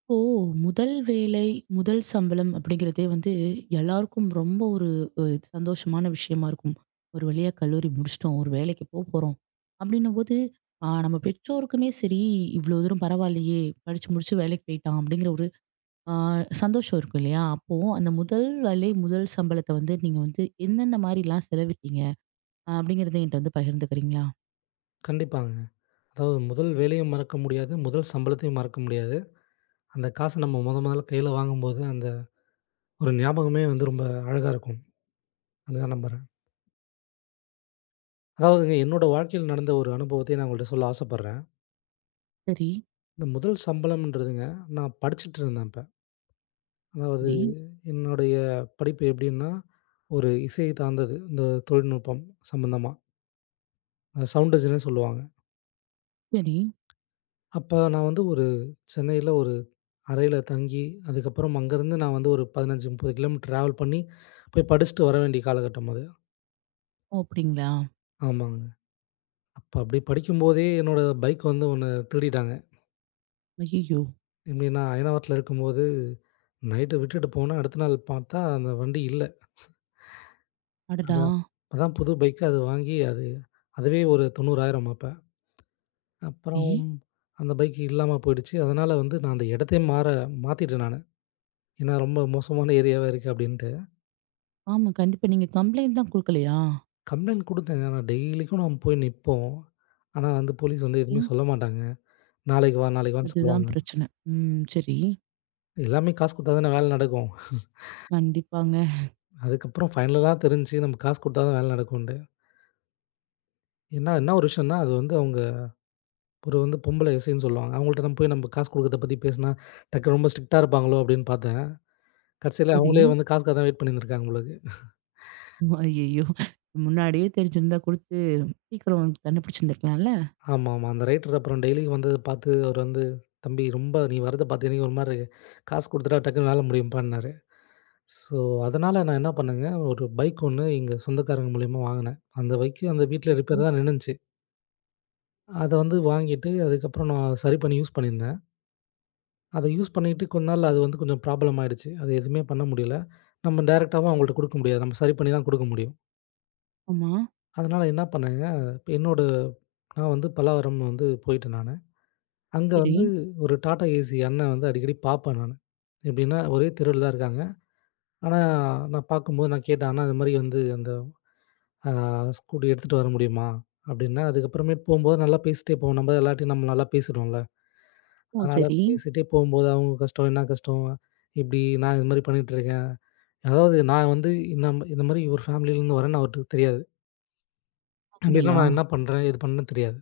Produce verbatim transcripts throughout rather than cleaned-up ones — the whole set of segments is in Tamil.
இப்போ முதல் வேலை, முதல் சம்பளம் அப்படிங்கிறதே வந்து எல்லாருக்கும் ரொம்ப ஒரு அ சந்தோஷமான விஷயமா இருக்கும். ஒரு வழியா கல்லூரி முடிச்சுட்டோம். ஒரு வேலைக்கு போப்போறோம். அப்படின்னும்போது ஆ நம்ம பெற்றோருக்குமே சரி, இவ்வளோ தூரம் பரவாயில்லையே! படிச்சு முடிச்சு வேலைக்கு போயிட்டான் அப்படிங்கிற ஒரு ஆ சந்தோஷம் இருக்கும் இல்லையா? அப்போ அந்த முதல் வேலை, முதல் சம்பளத்த வந்து நீங்க வந்து என்னென்ன மாரிலாம் செலவிட்டீங்க? அப்படிங்கிறத என்கிட்ட வந்து பகிர்ந்துக்கிறீங்களா? கண்டிப்பாங்க. அதாவது முதல் வேலையும் மறக்க முடியாது. முதல் சம்பளத்தையும் மறக்க முடியாது. அந்த காச நம்ம மொத மொதல்ல கையில வாங்கும்போது, அந்த ஒரு ஞாபகமே வந்து ரொம்ப அழகா இருக்கும். அதுதான் நம்புறேன். அதாவதுங்க என்னோட வாழ்க்கையில நடந்த ஒரு அனுபவத்தை நான் உங்கள்ட்ட சொல்ல ஆசைப்படுறேன். சரி, இந்த முதல் சம்பளம்ன்றதுங்க, நான் படிச்சுட்டு இருந்தேன் அப்ப. அதாவது சரி, என்னுடைய படிப்பு எப்படின்னா, ஒரு இசை சார்ந்தது. இந்த தொழில்நுட்பம் சம்மந்தமா. அ சவுண்ட் டிசைனர்ன்னு சொல்லுவாங்க. சரி. அப்ப நான் வந்து ஒரு சென்னையில ஒரு அறையில தங்கி, அதுக்கப்புறம் அங்கருந்து நான் வந்து ஒரு பதினஞ்சு, முப்பது கிலோமீட்டர் டிராவல் பண்ணி போய் படிச்சுட்டு வர வேண்டிய காலகட்டம் அது. ஓ! அப்படிங்களா? ஆமாங்க. அப்ப அப்படி படிக்கும்போதே என்னோட பைக் வந்து ஒண்ணு திருடிட்டாங்க. ஐய்யய்யோ! எப்படின்னா, அயனாவரத்துல இருக்கும்போது நைட்டு விட்டுட்டு போனா, அடுத்த நாள் பார்த்தா அந்த வண்டி இல்ல. அடடா! அதான் அதான் புது பைக் அது வாங்கி அது அதுவே ஒரு தொண்ணூறாயிரம் அப்ப. சரி. அப்புறம் அந்த பைக் இல்லாம போயிடுச்சு. அதனால வந்து நான் அந்த இடத்தையே மாற மாத்திட்டேன் நானு. ஏன்னா ரொம்ப மோசமான ஏரியாவா இருக்கு அப்படின்ட்டு. ஆமா. கண்டிப்பா. நீங்க கம்ப்ளைண்ட்லாம் குடுக்கலையா? கம்ப்ளைண்ட் குடுத்தேங்க. ஆனா டெய்லிக்கும் நம்ம போய் நிப்போம். ஆனா வந்து போலீஸ் வந்து எதுவுமே ம். சொல்ல மாட்டாங்க. நாளைக்கு வா, நாளைக்கு வான்னு அதுதான் சொல்லுவாங்க. பிரச்சனை. ம். சரி. எல்லாமே காசு குடுத்தா தானே வேலை நடக்கும். கண்டிப்பாங்க. அதுக்கப்புறம் ஃபைனலா தான் தெரிஞ்சுச்சு நம்ம காசு குடுத்தா தான் வேலை நடக்கும்ன்ட்டு. ஏன்னா என்ன ஒரு விஷயம்னா, அது வந்து அவங்க ஒரு வந்து பொம்பள எஸ்ஐன்னு சொல்லுவாங்க. அவங்கள்ட்ட நம்ம போய் நம்ம காசு குடுக்கறத பத்தி பேசினா, டக்குனு ரொம்ப ஸ்ட்ரிக்ட்டா இருப்பாங்களோ அப்படின்னு பார்த்தேன். கடைசியில சரி. அவங்களே வந்து காசுக்காக தான் வெயிட் பண்ணியிருந்திருக்காங்க போல இருக்கு. ஐயய்யோ! முன்னாடியே தெரிஞ்சிருந்தா குடுத்து சீக்கிரம் கண்டுபிடிச்சிருந்திருக்கலாம்ல? ஆமா, ஆமா. அந்த ரைட்டர் அப்புறம் டெய்லி வந்தத பார்த்து அவரு வந்து, "தம்பி ரொம்ப நீ வரத பார்த்து எனக்கு ஒரு மாரி இருக்கு. காசு குடுத்துட்டா டக்குனு வேலை முடியும்ப்பான்னாரு." ஸோ, அதனால நான் என்ன பண்ணேங்க, ஒரு பைக் ஒண்ணு எங்க சொந்தக்காரங்க மூலியமா வாங்குனேன். அந்த பைக்கு அந்த வீட்ல ம். ரிப்பேர் தான் நின்னுச்சு. அத வந்து வாங்கிட்டு, அதுக்கப்புறம் நான் சரி பண்ணி யூஸ் பண்ணியிருந்தேன். அத யூஸ் பண்ணிட்டு கொஞ்ச நாள் அது வந்து கொஞ்சம் ப்ராப்ளம் ஆயிடுச்சு. அது எதுவுமே பண்ண முடியல. நம்ம டைரக்ட்டாவும் அவங்கள்ட்ட குடுக்க முடியாது. நம்ம சரி பண்ணி தான் குடுக்க முடியும். ஆமா. அதனால என்ன பண்ணேங்க, இப்ப என்னோட நான் வந்து பல்லாவரம் வந்து போயிட்டேன் நானு. அங்க சரி. வந்து ஒரு டாடா ஏசி அண்ணன் வந்து அடிக்கடி பாப்பேன் நானு. எப்படின்னா, ஒரே தெருவுல தான் இருக்காங்க. ஆனா, நான் பார்க்கும்போது நான் கேட்டேன், "அண்ணா இது மாரி வந்து அந்த" ஆ ஸ்கூட்டி எடுத்துட்டு வர முடியுமா? அப்படின்னேன். அதுக்கப்புறமேட்டு போம்போது நல்லா பேசிட்டே போவோம். நம்ம எல்லார்ட்டயும் நம்ம நல்லா பேசிடுவோம்ல. ஓ! அதனால சரி. பேசிட்டே போம்போது அவங்க கஷ்டம், என்ன கஷ்டம்? இப்படி நான் இது மாரி பண்ணிட்டுருக்கேன். அதாவது நான் வந்து இன்னம் இந்த மாரி ஒரு ஃபேமிலிலேருந்து வரேன்னு அவருக்கு தெரியாது. அப்படின்னா அப்படியா? நான் என்ன பண்றேன்? இது பண்ணேன்னு தெரியாது.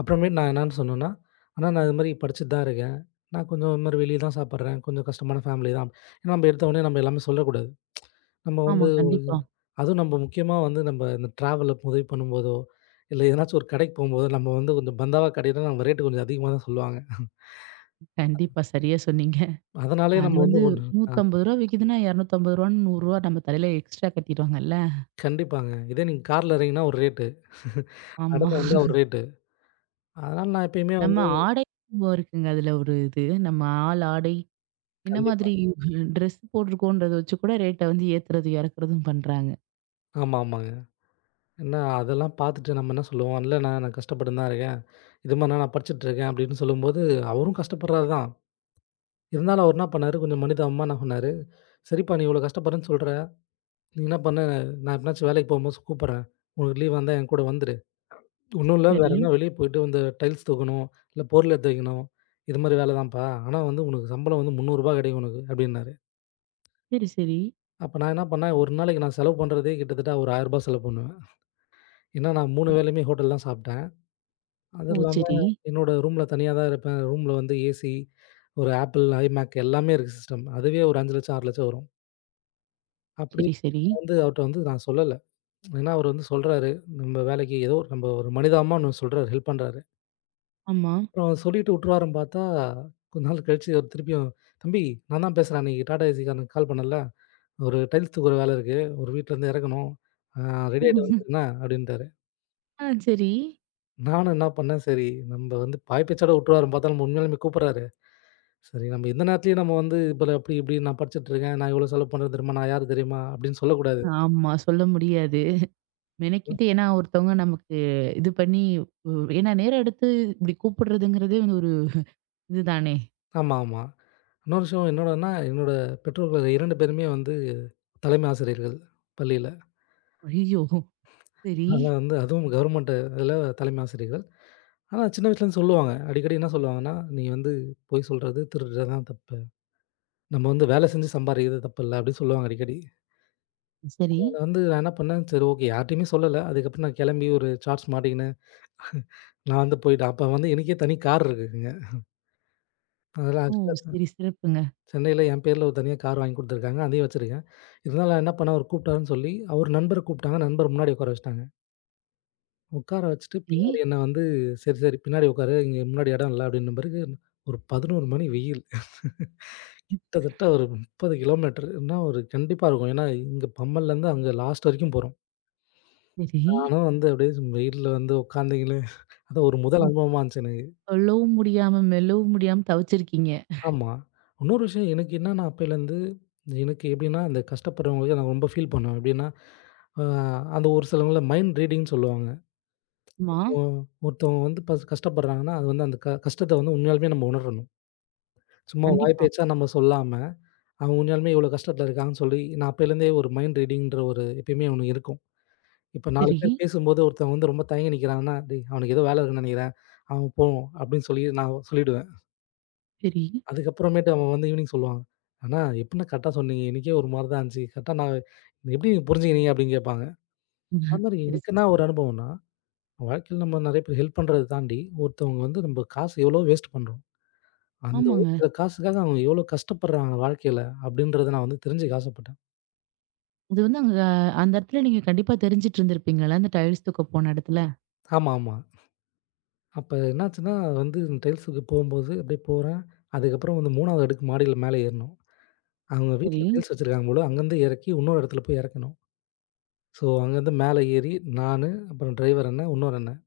அப்புறமேட்டு நான் என்னான்னு சொன்னேன்னா, "அண்ணா நான் இது மாரி படிச்சுட்டு தான் இருக்கேன். நான் கொஞ்சம் இது மாரி வெளிய தான் சாப்பிடுறேன். கொஞ்சம் கஷ்டமான ஃபேமிலி தான்." ஏன்னா நம்ம எடுத்த உடனே நம்ம எல்லாமே சொல்லக்கூடாது. நம்ம ஆமா. வந்து கண்டிப்பா. அதுவும் நம்ம முக்கியமா வந்து நம்ம இந்த ட்ராவல்ல உதவி பண்ணும்போதோ, இல்ல எதனாச்சும் ஒரு கடைக்கு போம்போதோ, நம்ம வந்து கொஞ்சம் பந்தாவா கடையில நம்ம ரேட் கொஞ்சம் அதிகமா தான் சொல்லுவாங்க. கண்டிப்பா. சரியா சொன்னீங்க. அதனாலயே அது நம்ம வந்து வந்து ரூ. ஒண்ணு ஆ நூற்று ஐம்பது விக்குதுன்னா, ரூ. இருநூற்று ஐம்பது ரூ. நூறு நம்ம தலையில எக்ஸ்ட்ரா கட்டிருவாங்கல்ல. கண்டிப்பாங்க. இதே நீங்க கார்ல இறங்கினா ஒரு ரேட்டு. ஆமா. நடந்து வந்தா ஒரு ரேட்டு. அதனால நான் எப்பயுமே நம்ம வந்து ஆடை இருக்குங்க. அதுல ஒரு இது. நம்ம ஆள் ஆடை என்ன கண்டிப்பா. மாதிரி ட்ரெஸ் போட்டிருக்கோன்றத வச்சு கூட ரேட்ட வந்து ஏத்துறது, இறக்குறதும் பண்றாங்க. ஆமா, ஆமாங்க. ஏன்னா அதெல்லாம் பார்த்துட்டு நம்ம என்ன சொல்லுவோம், இல்லண்ணா நான் கஷ்டப்பட்டுன்னு தான் இருக்கேன். இது மாரிண்ணா நான் படிச்சுட்டு இருக்கேன் அப்படின்னு சொல்லும்போது, அவரும் கஷ்டப்படுறாரு தான். இருந்தாலும் அவர் என்ன பண்ணாரு, கொஞ்சம் மனிதாபிமானமா என்ன பண்ணாரு, "சரிப்பா நீ இவ்வளோ கஷ்டப்படுறேன்னு சொல்ற. நீ என்ன பண்ணு, நான் எப்பனாச்சும் வேலைக்கு போம்போது கூப்பிடுறேன். உனக்கு லீவ் வந்தா என் கூட வந்துரு. ஒண்ணும் இல்ல, வேற சரி. என்ன வெளிய போயிட்டு இந்த டைல்ஸ் தூக்கணும், இல்ல பொருள் எடுத்து வைக்கணும். இது மாரி வேலை தான்ப்பா. ஆனா வந்து உனக்கு சம்பளம் வந்து ரூ. முந்நூறு கிடைக்கும் உனக்கு அப்டின்னாரு. சரி, சரி. அப்ப நான் என்ன பண்ணேன், ஒரு நாளைக்கு நான் செலவு பண்றதே கிட்டத்தட்ட ஒரு ரூ. ஆயிரம் செலவு பண்ணுவேன். ஏன்னா நான் மூணு அ. வேளையுமே ஹோட்டல் தான் சாப்பிட்டேன். அது ஓ! இல்லாம சரி. என்னோட ரூம்ல தனியா தான் இருப்பேன். ரூம்ல வந்து ஏசி, ஒரு Apple, iMac எல்லாமே இருக்கு சிஸ்டம். அதுவே ஒரு அஞ்சு லட்சம், ஆறு லட்சம் வரும். அப்படி சரி, சரி. வந்து அவர்ட்ட வந்து நான் சொல்லல. ஏன்னா, அவரு வந்து சொல்றாரு, நம்ம வேலைக்கு ஏதோ ஒரு- நம்ம ஒரு மனிதாபிமானம் ஒண்ணு சொல்றாரு, ஹெல்ப் பண்றாரு. ஆமா. அப்புறம் அவர் சொல்லிட்டு விட்டுருவாருன்னு பார்த்தா, கொஞ்ச நாள் கழிச்சு அவர் திருப்பியும், "தம்பி நான் தான் பேசுறேன். அன்னைக்கு டாடா ஏசிக்காரனுக்கு கால் பண்ணேன்ல, ஒரு டைல்ஸ் தூக்குற வேலை இருக்கு. ஒரு வீட்லருந்து இறக்கணும். ஆ ரெடி ஆயிட்டு வந்துரு என்ன" அப்படின்ட்டாரு. ஆ சரி. நானும் என்ன பண்ணேன், சரி நம்ம வந்து பாய் பேச்சோட விட்டுருவாருன்னு பார்த்தா, நம்ம உண்மையாலுமே கூப்பிடுறாரு. சரி நம்ம இந்த நேரத்துலயும் நம்ம வந்து இப்ப அப்படி இப்படி நான் படிச்சுட்டு இருக்கேன். நான் இவ்வளோ செலவு பண்றேன் தெரியுமா? நான் யாரு தெரியுமா? அப்படின்னு சொல்லக்கூடாது. ஆமா. சொல்ல முடியாது. மெனக்கிட்டு ஏன்னா ஒருத்தவங்க நமக்கு இது பண்ணி உ ஏன்னா நேரம் எடுத்து இப்படி கூப்பிடுறதுங்கிறதே வந்து ஒரு இதுதானே! ஆமா, ஆமா. இன்னொரு விஷயம் என்னோடன்னா, என்னோட பெற்றோர்கள் ரெண்டு பேருமே வந்து தலைமை ஆசிரியர்கள் பள்ளியில. ஐயோ! சரி. ஆனா வந்து அதுவும் கவர்மெண்ட் இதில தலைமை ஆசிரியர்கள். ஆனா சின்ன வயசுலேருந்து சொல்லுவாங்க. அடிக்கடி என்ன சொல்லுவாங்கன்னா, "நீ வந்து பொய் சொல்றது, திருடுறது தான் தப்பு. நம்ம வந்து வேலை செஞ்சு சம்பாரிக்கிறது தப்பில்ல." அப்படின்னு சொல்லுவாங்க அடிக்கடி. சரி. அத வந்து நான் என்ன பண்ணேன், சரி ஓகே யார்ட்டயுமே சொல்லல. அதுக்கப்புறம் நான் கிளம்பி ஒரு ஷார்ட்ஸ் மாட்டிக்கின்னு, நான் வந்து போய்ட்டேன். அப்ப வந்து எனக்கே தனி கார் இருக்குங்க. அதெல்லாம் ஓ! ஆக்சுவலா சரி சிறப்புங்க. சென்னையில என் பேர்ல ஒரு தனியா கார் வாங்கி குடுத்துருக்காங்க. அதையும் வச்சிருக்கேன். இருந்தாலும் நான் என்ன பண்ணேன், அவரு கூப்பிட்டாருன்னு சொல்லி, அவர் நண்பர கூப்பிட்டாங்க. நண்பர முன்னாடி உட்கார வச்சுட்டாங்க. உட்கார வச்சுட்டு சரி, பின்னாடி என்ன வந்து, "சரி, சரி பின்னாடி உட்காரு. இங்க முன்னாடி இடம் இல்ல." அப்படின்ன பிறகு ஒரு பதினொரு மணி வெயில். கிட்டத்தட்ட ஒரு முப்பது கிலோமீட்டர்னா ஒரு கண்டிப்பா இருக்கும். ஏன்னா, இங்க பம்மல்லேருந்து அங்க லாஸ்ட் வரைக்கும் போறோம். சரி. நானும் வந்து அப்படியே வெயில்ல வந்து உட்காந்துக்கின்னு, அது ஒரு முதல் ம். அனுபவமா இருந்துச்சு எனக்கு. சொல்லவும் முடியாம, மெல்லவும் முடியாம தவிச்சிருக்கீங்க. ஆமா. இன்னொரு விஷயம் எனக்கு என்னன்னா அப்பயிலருந்து, எனக்கு எப்படின்னா, அந்த கஷ்டப்படுறவங்களுக்கு நான் ரொம்ப ஃபீல் பண்ணுவேன். எப்படின்னா, அ அந்த ஒரு சிலவங்கள மைண்ட் ரீடிங்ன்னு சொல்லுவாங்க. ஆமா. ஒ ஒருத்தவங்க வந்து பஸ் கஷ்டப்படுறாங்கன்னா, அது வந்து அந்த க கஷ்டத்த வந்து உண்மையாலுமே நம்ம உணரணும். சும்மா வாய் கண்டிப்பா. பேச்சா நம்ம சொல்லாம, அவங்க உண்மையாலுமே இவ்வளோ கஷ்டத்துல இருக்காங்கன்னு சொல்லி, நான் அப்பயிலருந்தே ஒரு மைண்ட் ரீடிங்ன்ற ஒரு எப்பயுமே ஒண்ணு இருக்கும். இப்ப நாலு சரி, பேர் பேசும்போது ஒருத்தன் வந்து ரொம்ப தயங்கி நிக்கிறாங்கன்னா, "டேய் அவனுக்கு ஏதோ வேலை இருக்குன்னு நெனைக்கிறேன். அவன் போவோம்" அப்படின்னு சொல்லி நான் சொல்லிடுவேன். சரி. அதுக்கப்புறமேட்டு அவன் வந்து ஈவினிங் சொல்லுவான். "அண்ணா எப்புட்ண்ணா கரெக்ட்டா சொன்னீங்க? எனக்கே ஒரு மாரி தான் இருந்துச்சு. கரெக்ட்டா நான் எப்படி நீங்க புரிஞ்சுக்கினீங்க?" அப்படின்னு கேட்பாங்க. அது மாரி சரி, எனக்கு சரி, என்ன சரி. ஒரு அனுபவம்ன்னா, வாழ்க்கையில நம்ம நெறைய பேர் ஹெல்ப் பண்றத தாண்டி, ஒருத்தவங்க வந்து நம்ம காசு எவ்வளோ வேஸ்ட் பண்றோம். அந்த ஒரு ஆமாங்க. சில காசுக்காக அவங்க எவ்வளோ கஷ்டப்படுறாங்க வாழ்க்கையில அப்படின்றத நான் வந்து தெரிஞ்சுக்க ஆசைப்பட்டேன். அது வந்து அங்க அந்த இடத்துல நீங்க கண்டிப்பா தெரிஞ்சுட்டு இருந்திருப்பீங்கல்ல, அந்த டைல்ஸ் தூக்க போன இடத்துல. ஆமா, ஆமா. அப்ப என்னாச்சுன்னா வந்து டைல்ஸுக்கு போகும்போது அப்படியே போறேன். அதுக்கப்புறம் வந்து மூணாவது அடுக்கு மாடியில மேல ஏறணும். அவங்க சரி. வீட்ல டைல்ஸ் வச்சிருக்காங்க போல. அங்கருந்து இறக்கி இன்னொரு இடத்துல போய் இறக்கணும். ஸோ, அங்கருந்து மேல ஏறி நானு, அப்புறம் டிரைவர் அண்ணன், இன்னொரு அண்ணன்.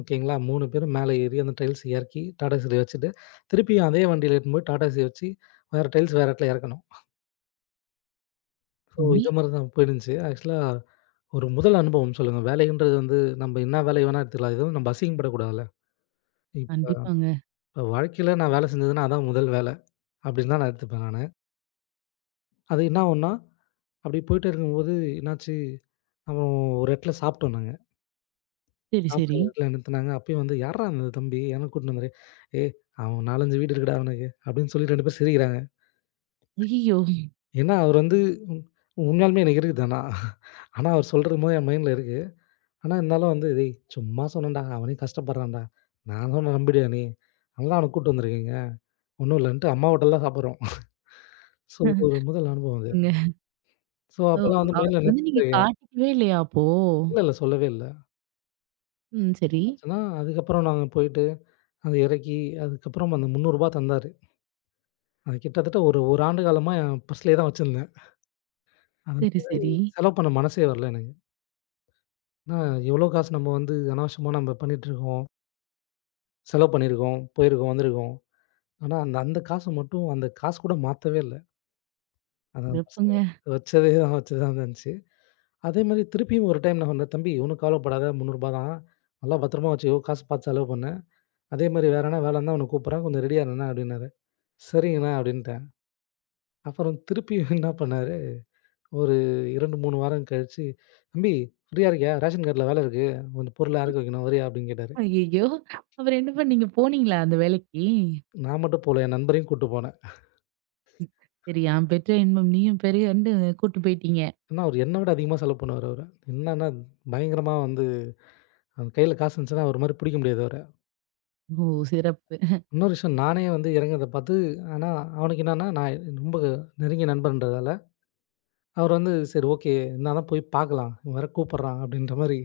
ஓகேங்களா? மூணு பேரும் மேல ஏறி அந்த டைல்ஸ் எறக்கி, டாடா ஏசி வச்சுட்டு, திருப்பியும் அதே வண்டியில எடுத்துன்னு போய் டாடா ஏசி வச்சு, வேற டைல்ஸ் வேற இடத்துல எறக்கணும். ஸோ, ம். நீ இத மாரி தான் போயிருந்துச்சு. ஆக்சுவலா ஒரு முதல் அனுபவம் சொல்லுங்க. வேலைன்றது வந்து நம்ம என்ன வேலை வேணா எடுத்துக்கலாம். எதுவும் நம்ம அசிங்கப்படக்கூடாதுல்ல. இப்ப கண்டிப்பாங்க. இப்ப வாழ்க்கையில நான் வேலை செஞ்சதுன்னா, அதான் முதல் வேலை. அப்படின்னு தான் நான் எடுத்துப்பேன் நானு. அது என்ன ஆகும்ன்னா, அப்படி போயிட்டே இருக்கும்போது என்னாச்சு, அப்புறம் ஒரு இடத்துல சாப்பிட்டோம் நாங்க. சரி, சாப்பிட சரி. இடத்துல நிறுத்துனாங்க. அப்பயும் வந்து "யார்றா அந்த தம்பி? எவன கூட்டின்னு வந்தாரு?" "ஏய் அவன் நாலு, அஞ்சு வீடு இருக்குடா அவனுக்கு" அப்படின்னு சொல்லி ரெண்டு பேர் சிரிக்கிறாங்க. ஐயய்யோ! ஏன்னா அவர் வந்து உண் உண்மையாலுமே எனக்கு இருக்குது ஆனா. ஆனா அவர் சொல்றபோது என் மைண்ட்ல இருக்கு. ஆனா இருந்தாலும் வந்து "டேய் சும்மா சொன்னேன்டா, அவனே கஷ்டப்படுறான்டா. நான் சொன்னா நம்பிடுவியா நீ? அதனால அவன கூட்டு வந்திருக்கீங்க. ஒண்ணும் இல்லன்ட்டு அம்மா ஹோட்டல்ல தான் சாப்பிடுறோம்." ஸோ இது ஒரு முதல் அனுபவம் அது. ங்க. ஸோ ஓ! அப்பலாம் வந்து மைண்ட்ல அவருக்கு வந்து நினச்சிட்டு நீங்க இருக்கேன். காட்டிக்கவே இல்லையா அப்போ? இல்ல, இல்ல சொல்லவே இல்ல. ம். சரி. ஆச்சுன்னா அதுக்கப்புறம் நாங்க போயிட்டு அத இறக்கி அதுக்கப்புறம் அந்த ரூ. முந்நூறு தந்தாரு. அது கிட்டத்தட்ட ஒரு 1 ஆண்டு காலமா என் பர்ஸ்லயே தான் வச்சிருந்தேன். அது சரி, சரி. செலவு பண்ண மனசே வரல எனக்கு. ஏன்னா எவ்வளோ காசு நம்ம வந்து அனாவசியமா நம்ம பண்ணிட்டுருக்கோம். செலவு பண்ணியிருக்கோம், போயிருக்கோம், வந்திருக்கோம். ஆனா அந்த அந்த காசு மட்டும் அந்த காசு கூட மாத்தவே இல்ல. அத பர்ஸ்ல சிறப்புங்க. வச்சதே தான் வச்சது தான் இருந்துச்சு. அதேமாரி திருப்பியும் ஒரு டைம் நான் சொன்னேன், "தம்பி ஒண்ணும் கவலைப்படாத ரூ. முந்நூறு தான். நல்லா பத்திரமா வச்சுக்கோ. காசு பார்த்து செலவு பண்ணு. அதேமாரி வேற எதனா வேலை இருந்தா உன்ன கூப்பிடுறேன். கொஞ்சம் ரெடியா இருண்ணா" அப்படின்னாரு. "சரிங்கண்ணா" அப்படின்ட்டேன். அப்புறம் திருப்பியும் என்ன பண்ணாரு ஒரு ரெண்டு, மூணு வாரம் கழிச்சு, "தம்பி ஃப்ரீயா இருக்கியா? ரேஷன் கார்ட்ல வேலை இருக்கு. கொஞ்சம் பொருள் அடகு வைக்கணும். வரியா?" அப்படின்னு கேட்டாரு. ஐயய்யோ! அப்புறம் என்ன பண்ணீங்க? போனீங்களா அந்த வேலைக்கு? நான் மட்டும் போல, என் நண்பரையும் கூட்டு போனேன். சரி, "யான் பெற்ற இன்பம் நீயும் பெறியன்னு" கூட்டு போயிட்டீங்க. ஏன்னா, அவரு என்ன விட அதிகமா செலவு பண்ணுவாரு அவரு. என்னன்னா, பயங்கரமா வந்து அவன் கையில காசு இருந்துச்சுன்னா, அவர மாரி பிடிக்க முடியாது அவர. ஓ! சிறப்பு. இன்னொரு விஷயம் நானே வந்து இறங்குறத பார்த்து ஆனா, அவனுக்கு என்னன்னா, நான் ரொம்ப நெருங்கிய நண்பன்றதால, அவர் வந்து சரி ஓகே, என்ன தான் போய் பார்க்கலாம். இவன் வேற கூப்பிடுறான் அப்படின்ற மாரி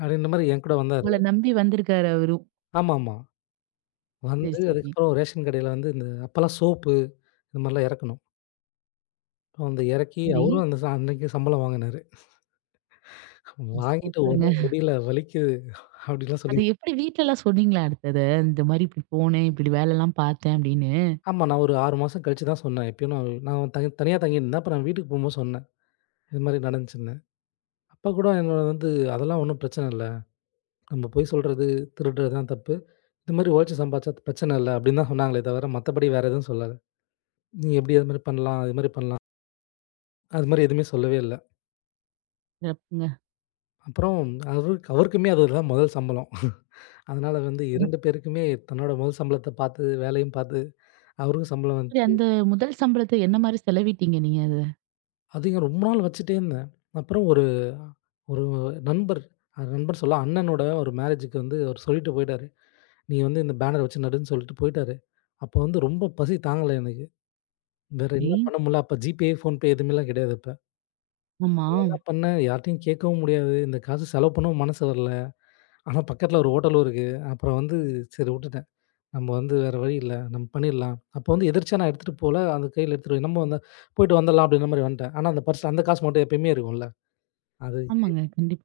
அப்படின்ற மாரி என் கூட வந்தாரு. உங்கள நம்பி வந்திருக்காரு அவரும். ஆமாமா. சரி, வந்து சரி. அதுக்கப்புறம் ரேஷன் கடையில வந்து இந்த அப்பலாம் சோப்பு, இந்த மாரிலாம் இறக்கணும். வந்து இறக்கி சரி. அவரும் அந்த ச அன்னைக்கு சம்பளம் வாங்குனாரு. வாங்கிட்டு "உடம்பு சூப்பருங்க. முடியல, வலிக்குது" அப்படிலாம் சொல்லி அது எப்படி வீட்லலாம் சொன்னீங்களா அடுத்தது? இந்த மாரி இப்படி போனேன், இப்படி வேலைலாம் பார்த்தேன் அப்படின்னு. ஆமா. நான் ஒரு ஆறு மாசம் கழிச்சு தான் சொன்னேன். எப்பயும் நான் நான் தனி தனியா தங்கியிருந்தேன். அப்ப நான் வீட்டுக்கு போம்போது சொன்னேன். இது மாதிரி நடந்துச்சுன்னு. அப்ப கூட என்னோட வந்து "அதெல்லாம் ஒண்ணும் பிரச்சனை இல்ல. நம்ம பொய் சொல்றது, திருடுறது தான் தப்பு. இது மாதிரி உழைச்சு சம்பாதிச்சா பிரச்சனை இல்ல" அப்படின்னு தான் சொன்னாங்களே தவிர, மத்தபடி வேற எதுவும் சொல்லல. "நீ எப்படி அது மாதிரி பண்ணலாம்? இது மாதிரி பண்ணலாம்." அது மாதிரி எதுவுமே சொல்லவே இல்ல. சிறப்புங்க. அப்புறம் அவருக்கு அவருக்குமே அதுதான் முதல் சம்பளம். அதனால வந்து ரெண்டு பேருக்குமே தன்னோட முதல் சம்பளத்த பார்த்து, வேலையும் பார்த்து அவருக்கும் சம்பளம் சரி வந்துச்சு. அந்த முதல் சம்பளத்த என்ன மாரி செலவிட்டீங்க நீங்க அத? அதையும் ரொம்ப நாள் வச்சுட்டே இருந்தேன். அப்புறம் ஒரு ஒரு நண்பர் அ நண்பர் சொல்ல அண்ணனோட ஒரு மேரேஜுக்கு வந்து அவரு சொல்லிட்டு போயிட்டாரு. "நீ வந்து இந்த பேனர் வச்சு நடுன்னு" சொல்லிட்டு போயிட்டாரு. அப்போ வந்து ரொம்ப பசி தாங்கல எனக்கு. வேற சரி. என்ன பண்ண முடியல. அப்ப ஜிபே, ஃபோன்பே எதுவுமேலாம் கிடையாது அப்ப. ஆமா. என்ன பண்ணேன், யார்ட்டயும் கேட்கவும் முடியாது. இந்த காசு செலவு பண்ணவும் மனசு வரல. ஆனா பக்கத்துல ஒரு ஹோட்டலும் இருக்கு. அப்புறம் வந்து சரி விட்டுட்டேன். நம்ம வந்து வேற வழி இல்ல. நம்ம பண்ணிடலாம். அப்போ வந்து எதிர்ச்சியா நான் எடுத்துட்டு போல. அது கையில எடுத்துட்டு போய் நம்ம வந்து போயிட்டு வந்துடலாம் அப்படின்ற மாரி வந்துட்டேன். ஆனா அந்த பர்ஸ்ல அந்த காசு மட்டும் எப்பயுமே இருக்கும்ல. அது சரி. ஆமாங்க. கண்டிப்பா.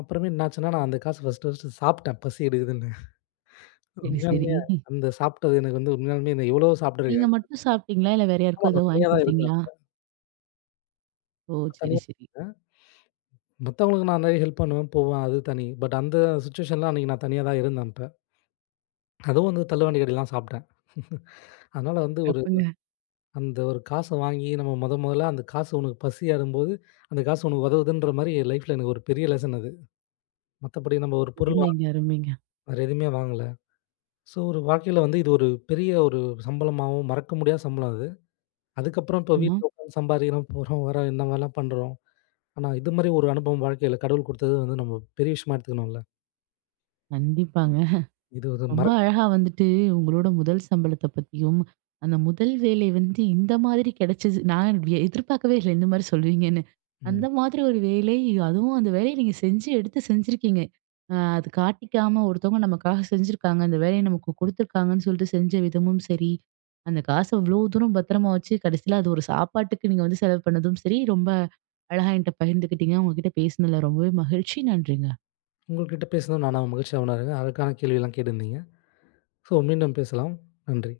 அப்புறமே என்னாச்சுன்னா, நான் அந்த காசு ஃபர்ஸ்ட்டு ஃபர்ஸ்ட்டு சாப்பிட்டேன். பசி எடுக்குதுன்னு. சரி, உண்மையாலுமே சரி. அந்த சாப்பிட்டது எனக்கு வந்து உண்மையாலுமே நான் எவ்வளோ நீங்க சாப்பிட்டுருக்கேன். மட்டும் சாப்பிட்டீங்களா? இல்ல வேற ஆமா யாருக்கோ ஏதோ நான் தனியா வாங்கி தான் இருந்தேன். குடுத்தீங்களா? ஓ! அப்ப சரி, தனியா சரி. இருந்தேன். மத்தவங்களுக்கு நான் நிறைய ஹெல்ப் பண்ணுவேன், போவேன். அது தனி. பட் அந்த சிச்சுவேஷன்ல அன்னைக்கு நான் தனியா தான் இருந்தேன் அப்ப. அதுவும் வந்து தள்ளுவண்டி கடையில தான் சாப்பிட்டேன். அதனால வந்து ஒரு சிறப்புங்க. அந்த ஒரு காச வாங்கி நம்ம மொத மொதல்ல அந்த காசு உனக்கு பசியாறும்போது, அந்த காசு உனக்கு உதவுதுன்ற மாரி என் லைஃப்ல எனக்கு ஒரு பெரிய லெசன் அது. மத்தபடி நம்ம ஒரு பொருள் வாங்க அருமைங்க, அருமைங்க. வேற எதுவுமே வாங்கல. ஸோ, ஒரு வாழ்க்கையில வந்து இது ஒரு பெரிய ஒரு சம்பளமாவும், மறக்க முடியாத சம்பளம் அது. அதுக்கப்புறம் இப்ப ஆமா. வீட்ல உட்காந்து சம்பாதிக்கிறோம், போறோம், வரோம், இந்த மாரிலாம் பண்றோம். ஆனா, இது மாரி ஒரு அனுபவம் வாழ்க்கையில கடவுள் குடுத்தது வந்து நம்ம பெரிய விஷயமா எடுத்துக்கணும்ல. கண்டிப்பாங்க. இது ஒரு ரொம்ப மறக் அழகா வந்துட்டு உங்களோட முதல் சம்பளத்த பத்தியும், அந்த முதல் வேலை வந்து இந்த மாதிரி கிடைச்சது நான் வி எதிர்பார்க்கவே இல்ல இந்த மாரி சொல்லுவீங்கன்னு. ம். அந்த மாதிரி ஒரு வேலை, அதுவும் அந்த வேலைய நீங்க செஞ்சு எடுத்து செஞ்சிருக்கீங்க. அ அது காட்டிக்காம ஒருத்தவங்க நமக்காக செஞ்சிருக்காங்க. அந்த வேலைய நமக்கு குடுத்துருக்காங்கன்னு சொல்லிட்டு செஞ்ச விதமும் சரி, அந்த காச இவ்ளோ தூரம் பத்திரமா வச்சு கடைசியில அது ஒரு சாப்பாட்டுக்கு நீங்க வந்து செலவு பண்ணதும் சரி, ரொம்ப அழகா என்ட்ட பகிர்ந்துக்கிட்டீங்க. உங்ககிட்ட பேசினதுல ரொம்பவே மகிழ்ச்சி. நன்றிங்க. உங்கள்கிட்ட பேசுனது நானா மகிழ்ச்சியா உணர்றேன். அதற்கான கேள்வியெல்லாம் கேட்டிருந்தீங்க. ஸோ, மீண்டும் பேசலாம். நன்றி.